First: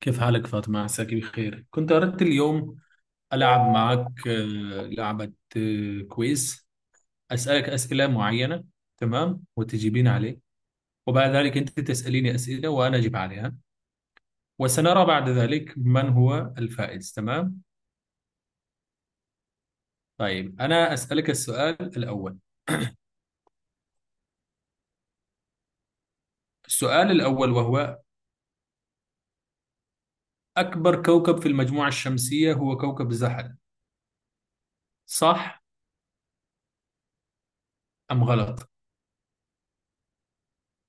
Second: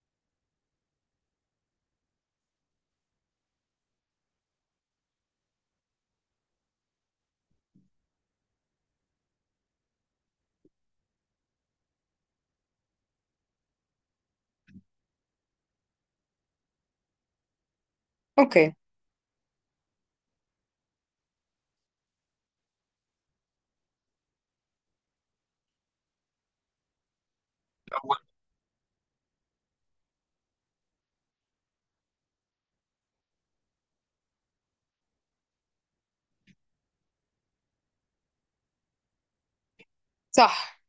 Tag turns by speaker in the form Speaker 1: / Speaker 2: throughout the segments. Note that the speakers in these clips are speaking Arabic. Speaker 1: كيف حالك فاطمة؟ عساك بخير. كنت أردت اليوم ألعب معك لعبة كويز، أسألك أسئلة معينة، تمام، وتجيبين عليه، وبعد ذلك أنت تسأليني أسئلة وأنا أجيب عليها، وسنرى بعد ذلك من هو الفائز. تمام.
Speaker 2: اوكي.
Speaker 1: طيب، أنا أسألك السؤال الأول. السؤال الأول وهو: أكبر كوكب في المجموعة الشمسية هو كوكب زحل، صح أم غلط؟
Speaker 2: صح.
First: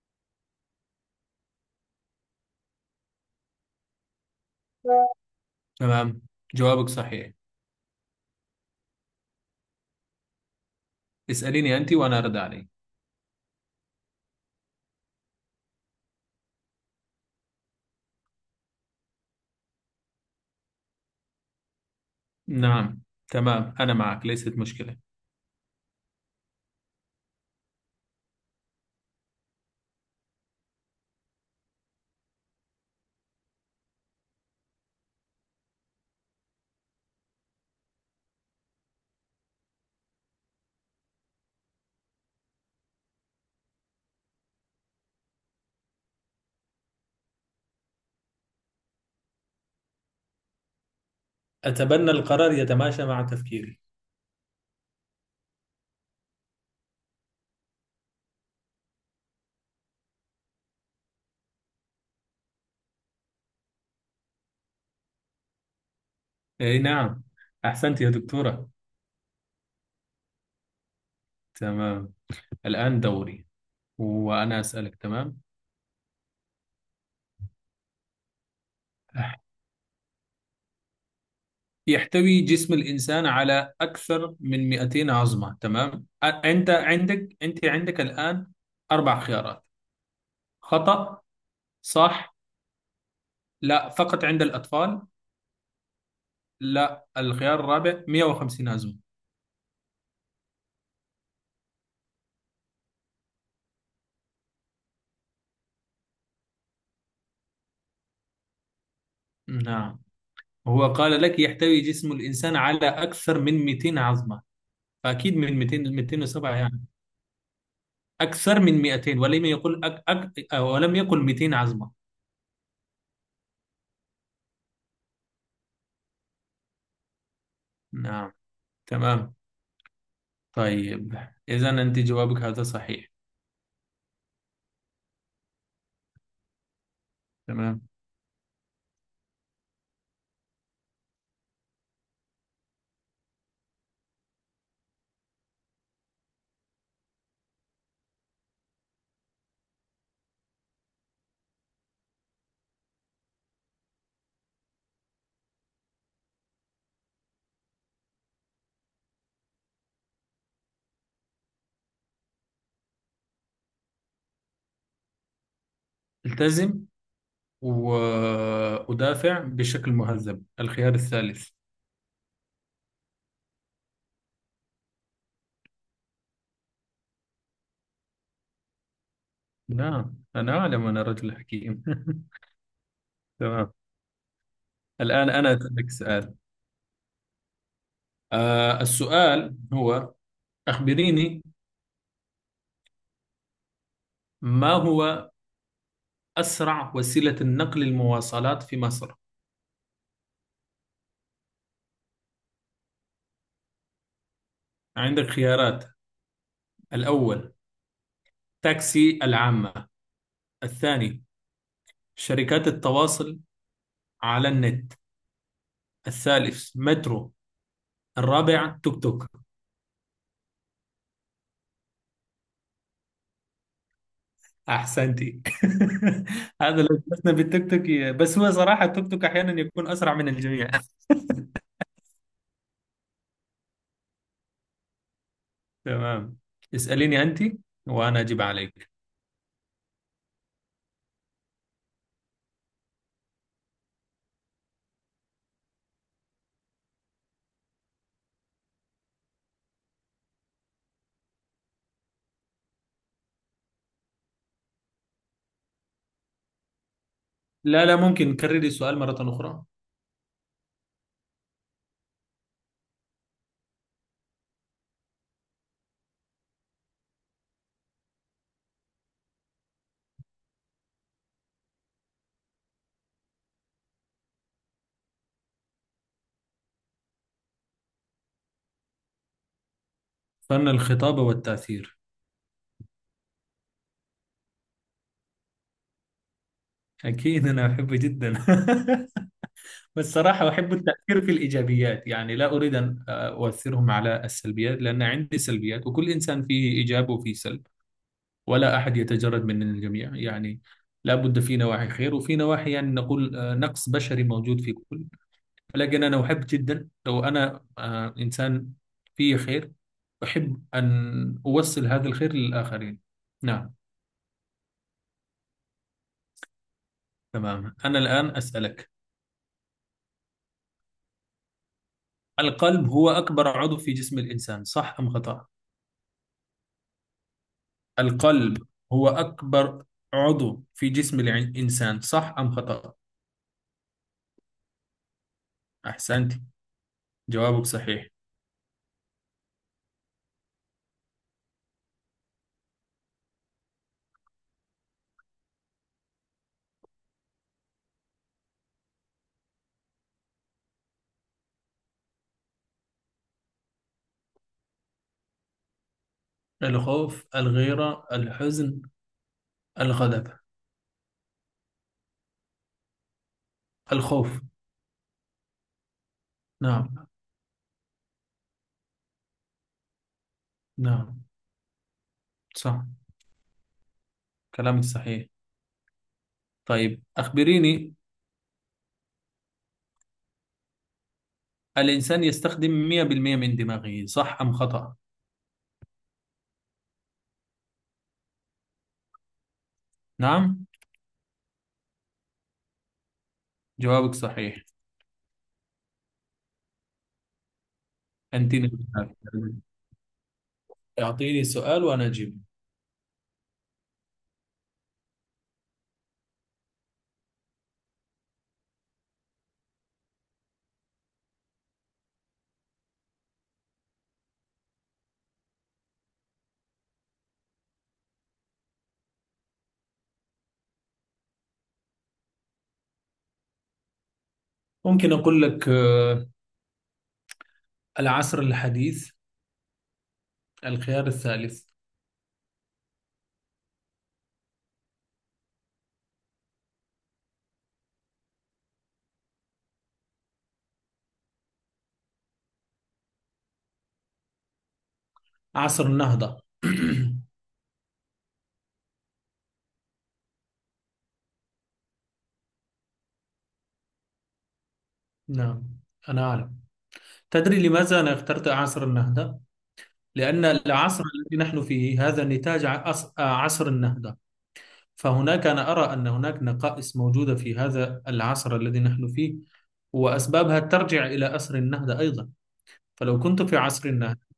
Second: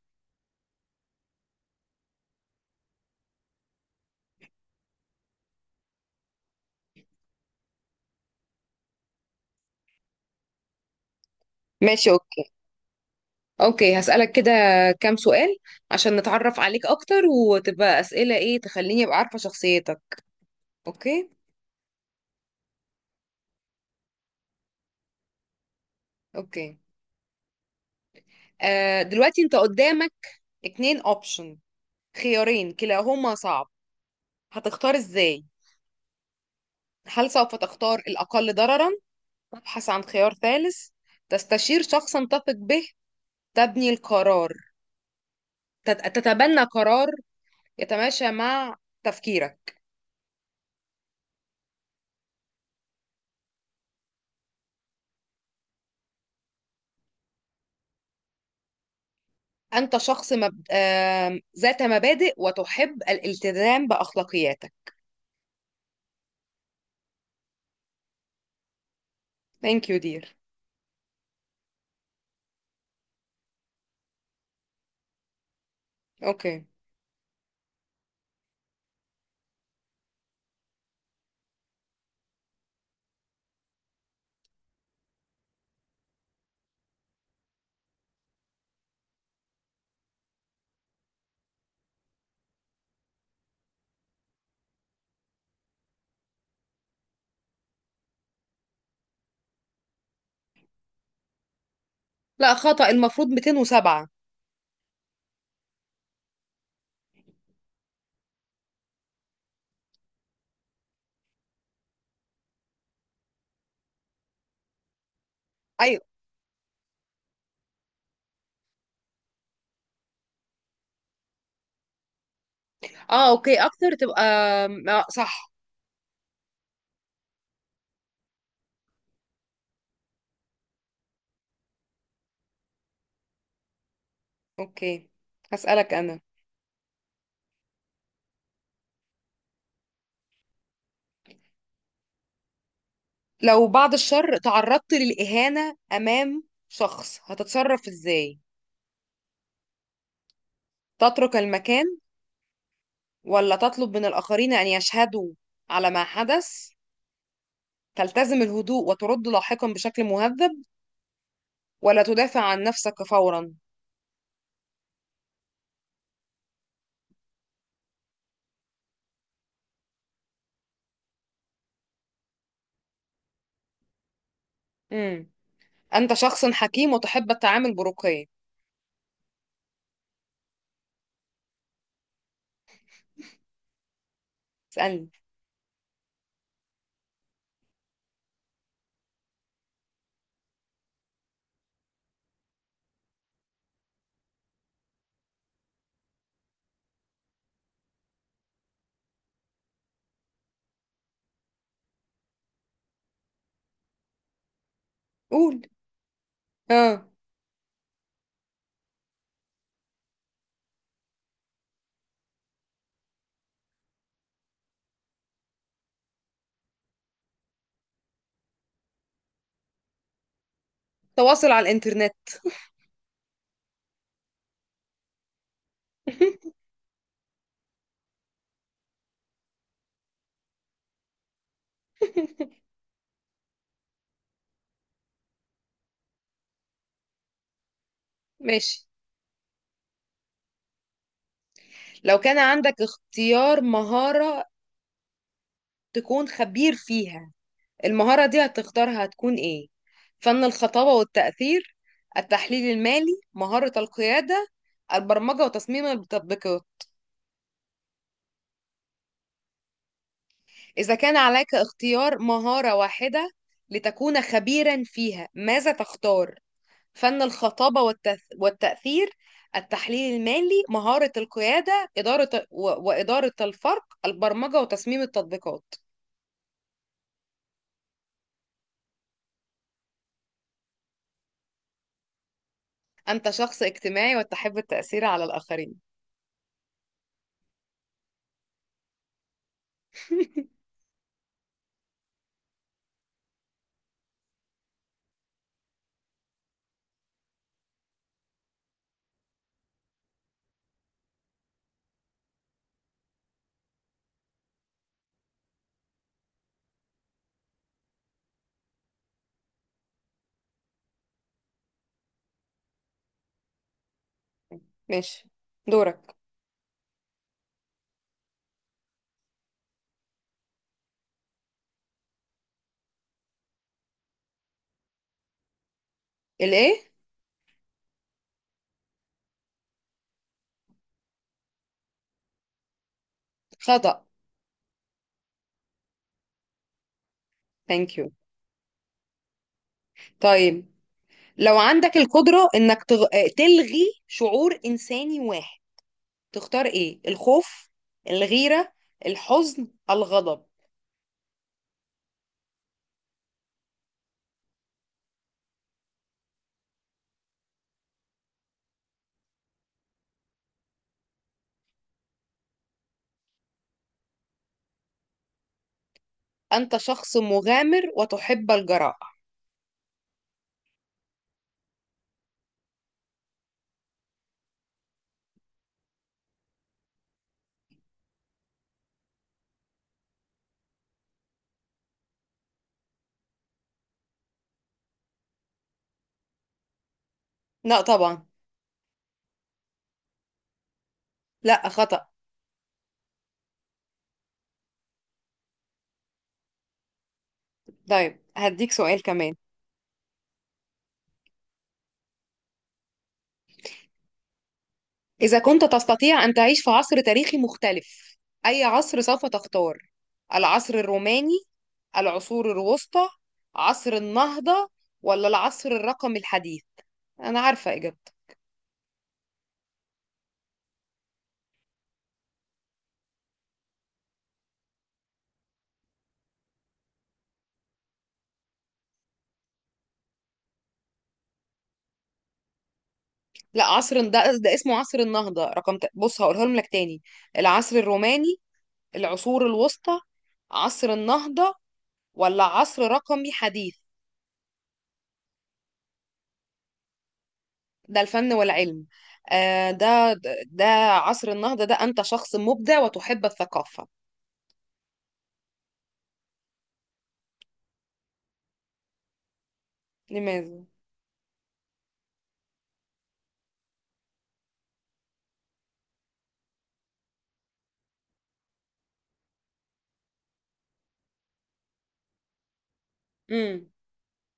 Speaker 1: تمام، جوابك صحيح. اسأليني أنت
Speaker 2: ماشي،
Speaker 1: وأنا أرد
Speaker 2: اوكي.
Speaker 1: عليك.
Speaker 2: اوكي، هسألك كده كام سؤال عشان نتعرف عليك اكتر، وتبقى اسئلة ايه تخليني ابقى عارفة شخصيتك. اوكي
Speaker 1: نعم، تمام، أنا معك، ليست مشكلة.
Speaker 2: اوكي. دلوقتي انت قدامك اتنين اوبشن، خيارين كلاهما صعب. هتختار ازاي؟ هل سوف تختار الاقل ضررا، تبحث عن خيار ثالث، تستشير شخصا تثق به، تبني القرار، تتبنى قرار يتماشى مع تفكيرك.
Speaker 1: أتبنى القرار يتماشى مع تفكيري.
Speaker 2: أنت شخص مب... آم، ذات مبادئ وتحب الالتزام بأخلاقياتك.
Speaker 1: أي نعم. أحسنت يا دكتورة.
Speaker 2: thank you dear.
Speaker 1: تمام، الآن دوري وأنا أسألك. تمام،
Speaker 2: أوكي.
Speaker 1: يحتوي جسم الإنسان على أكثر من 200 عظمة. تمام، أنت عندك، أنت عندك الآن أربع خيارات: خطأ، صح، لا فقط عند الأطفال، لا الخيار الرابع 150 عظمة.
Speaker 2: لا، خطأ، المفروض 207.
Speaker 1: نعم، هو قال لك يحتوي جسم الإنسان على أكثر من 200 عظمة، أكيد من 200،
Speaker 2: أيوة.
Speaker 1: 200 إصابة يعني، أكثر من 200، ولم يقل أك أك أو ولم يقل 200 عزمة.
Speaker 2: أه، أوكي، أكتر تبقى. آه، صح.
Speaker 1: نعم، تمام، طيب، إذا أنت جوابك هذا صحيح.
Speaker 2: أوكي، هسألك أنا.
Speaker 1: تمام،
Speaker 2: لو بعد الشر تعرضت للإهانة أمام شخص هتتصرف إزاي؟ تترك المكان، ولا تطلب من الآخرين أن يشهدوا على ما حدث، تلتزم الهدوء وترد لاحقا بشكل مهذب، ولا تدافع عن نفسك فورا؟
Speaker 1: التزم وأدافع بشكل مهذب، الخيار الثالث.
Speaker 2: مم. أنت شخص حكيم وتحب التعامل برقي.
Speaker 1: نعم، أنا أعلم، أنا رجل حكيم. تمام،
Speaker 2: اسألني.
Speaker 1: الآن أنا أسألك سؤال. آه، السؤال هو: أخبريني، ما هو أسرع وسيلة نقل المواصلات في مصر؟ عندك
Speaker 2: قول.
Speaker 1: خيارات:
Speaker 2: اه.
Speaker 1: الأول تاكسي العامة، الثاني شركات التواصل على النت، الثالث مترو، الرابع توك توك.
Speaker 2: تواصل على الإنترنت.
Speaker 1: أحسنتي. هذا لو جلسنا بالتوك توك، بس هو صراحة التوك توك أحيانا يكون أسرع من الجميع. تمام، اسأليني أنت وأنا أجيب
Speaker 2: ماشي.
Speaker 1: عليك.
Speaker 2: لو كان عندك اختيار مهارة تكون خبير فيها، المهارة دي هتختارها هتكون إيه؟ فن الخطابة والتأثير، التحليل المالي، مهارة القيادة، البرمجة وتصميم التطبيقات.
Speaker 1: لا، ممكن كرري السؤال مرة أخرى.
Speaker 2: إذا كان عليك اختيار مهارة واحدة لتكون خبيرا فيها، ماذا تختار؟ فن الخطابة والتأثير، التحليل المالي، مهارة القيادة، وإدارة الفرق، البرمجة وتصميم التطبيقات.
Speaker 1: فن الخطابة والتأثير.
Speaker 2: أنت شخص اجتماعي وتحب التأثير على الآخرين.
Speaker 1: أكيد أنا أحبه جدا. بالصراحة أحب التأثير في الإيجابيات، يعني لا أريد أن أؤثرهم على السلبيات، لأن عندي سلبيات، وكل إنسان فيه إيجاب وفيه سلب، ولا أحد يتجرد من الجميع، يعني لا بد في نواحي خير وفي نواحي يعني نقول نقص بشري موجود في كل. لكن أنا أحب جدا لو أنا إنسان فيه خير، أحب أن أوصل هذا الخير للآخرين. نعم.
Speaker 2: ماشي، دورك.
Speaker 1: تمام، أنا الآن أسألك: القلب هو أكبر عضو في جسم الإنسان، صح أم خطأ؟
Speaker 2: الإيه؟
Speaker 1: القلب هو أكبر عضو في جسم الإنسان، صح أم خطأ؟
Speaker 2: خطأ.
Speaker 1: أحسنت، جوابك
Speaker 2: thank
Speaker 1: صحيح.
Speaker 2: you. طيب، لو عندك القدرة إنك تلغي شعور إنساني واحد، تختار إيه؟ الخوف، الغيرة، الحزن، الغضب؟
Speaker 1: الخوف، الغيرة، الحزن، الغضب. الخوف.
Speaker 2: أنت
Speaker 1: نعم،
Speaker 2: شخص مغامر وتحب الجراءة.
Speaker 1: نعم، صح، كلامك صحيح. طيب أخبريني: الإنسان يستخدم 100% من دماغه، صح أم خطأ؟
Speaker 2: لا طبعا.
Speaker 1: نعم،
Speaker 2: لا، خطأ.
Speaker 1: جوابك صحيح.
Speaker 2: طيب هديك
Speaker 1: أنتني،
Speaker 2: سؤال كمان.
Speaker 1: أعطيني سؤال وأنا أجيب.
Speaker 2: إذا كنت تستطيع أن تعيش في عصر تاريخي مختلف، أي عصر سوف تختار؟ العصر الروماني، العصور الوسطى، عصر النهضة، ولا العصر الرقمي الحديث؟ أنا عارفة إجابته.
Speaker 1: ممكن أقول لك، العصر الحديث، الخيار الثالث.
Speaker 2: لا، عصر ده, ده اسمه عصر النهضة. بص هقولها لك تاني. العصر الروماني، العصور الوسطى، عصر النهضة، ولا عصر رقمي حديث.
Speaker 1: عصر النهضة.
Speaker 2: ده الفن والعلم. آه، ده ده عصر النهضة. ده أنت شخص مبدع وتحب الثقافة.
Speaker 1: نعم، أنا أعلم. تدري لماذا أنا اخترت عصر النهضة؟ لأن
Speaker 2: لماذا؟
Speaker 1: العصر الذي نحن فيه هذا نتاج عصر النهضة، فهناك أنا أرى أن هناك نقائص موجودة في هذا العصر الذي نحن فيه، وأسبابها ترجع إلى عصر النهضة أيضا. فلو كنت في
Speaker 2: امم.
Speaker 1: عصر النهضة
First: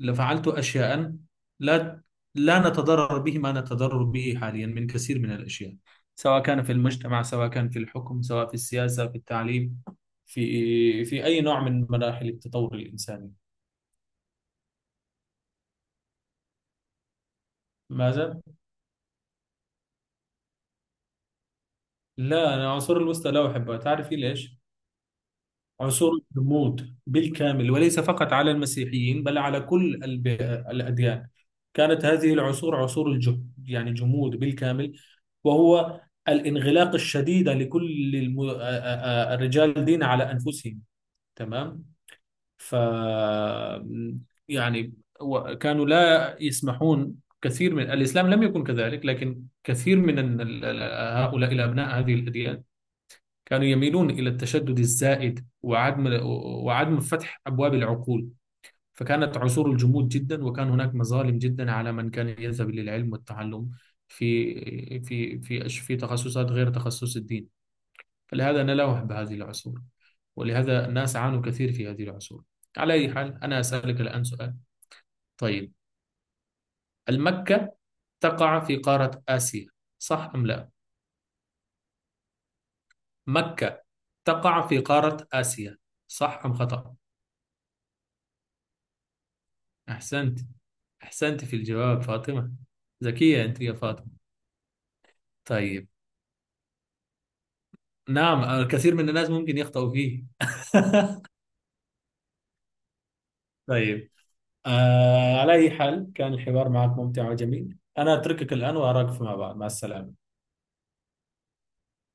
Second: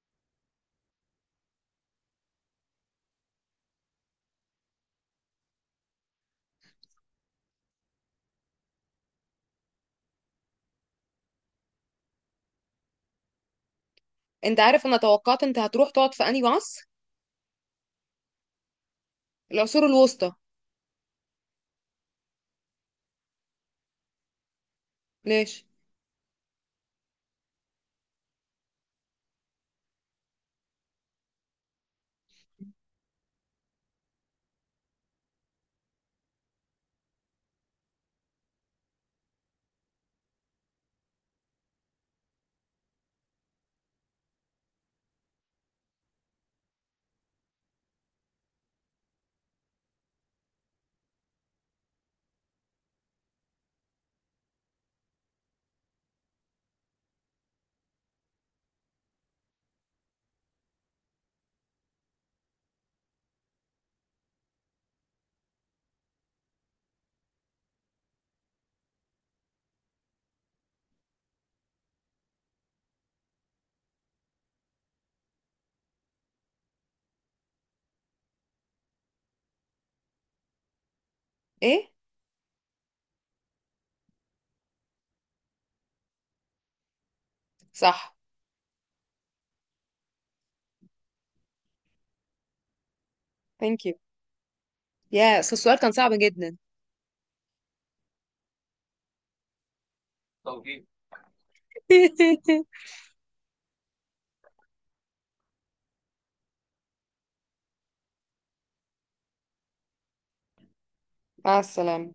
Speaker 1: لفعلت أشياء لا لا نتضرر به ما نتضرر به حاليا من كثير من الأشياء، سواء كان في المجتمع، سواء كان في الحكم، سواء في السياسة، في التعليم، في أي نوع من مراحل التطور الإنساني.
Speaker 2: أنت عارف أنا توقعت أنت هتروح تقعد في أنهي عصر؟
Speaker 1: ماذا؟
Speaker 2: العصور الوسطى.
Speaker 1: لا، أنا العصور الوسطى لا أحبها. تعرفي ليش؟
Speaker 2: ليش؟
Speaker 1: عصور الرموز بالكامل، وليس فقط على المسيحيين بل على كل الأديان. كانت هذه العصور عصور الجهد، يعني جمود بالكامل، وهو الانغلاق الشديد لكل الم... آ- آ- آ- الرجال دين على أنفسهم. تمام. ف يعني كانوا لا يسمحون. كثير من الإسلام لم يكن كذلك، لكن كثير من هؤلاء الأبناء هذه الأديان كانوا يميلون إلى التشدد الزائد وعدم فتح أبواب العقول. فكانت عصور الجمود جدا، وكان هناك مظالم جدا على من كان يذهب للعلم والتعلم في في تخصصات غير تخصص الدين. فلهذا نلوح بهذه العصور، ولهذا الناس عانوا كثير في هذه العصور. على أي حال، أنا أسألك الآن سؤال. طيب، المكة تقع في قارة آسيا، صح أم لا؟
Speaker 2: إيه؟
Speaker 1: مكة تقع في قارة آسيا، صح أم خطأ؟
Speaker 2: صح.
Speaker 1: أحسنت، أحسنت في الجواب فاطمة. ذكية أنت يا
Speaker 2: ثانك يو،
Speaker 1: فاطمة.
Speaker 2: يا السؤال
Speaker 1: طيب،
Speaker 2: كان صعب جدا.
Speaker 1: نعم، الكثير من الناس ممكن يخطئوا فيه. طيب، آه، على أي حال كان الحوار معك ممتع وجميل. أنا أتركك الآن وأراك فيما بعد. مع السلامة.
Speaker 2: مع السلامة.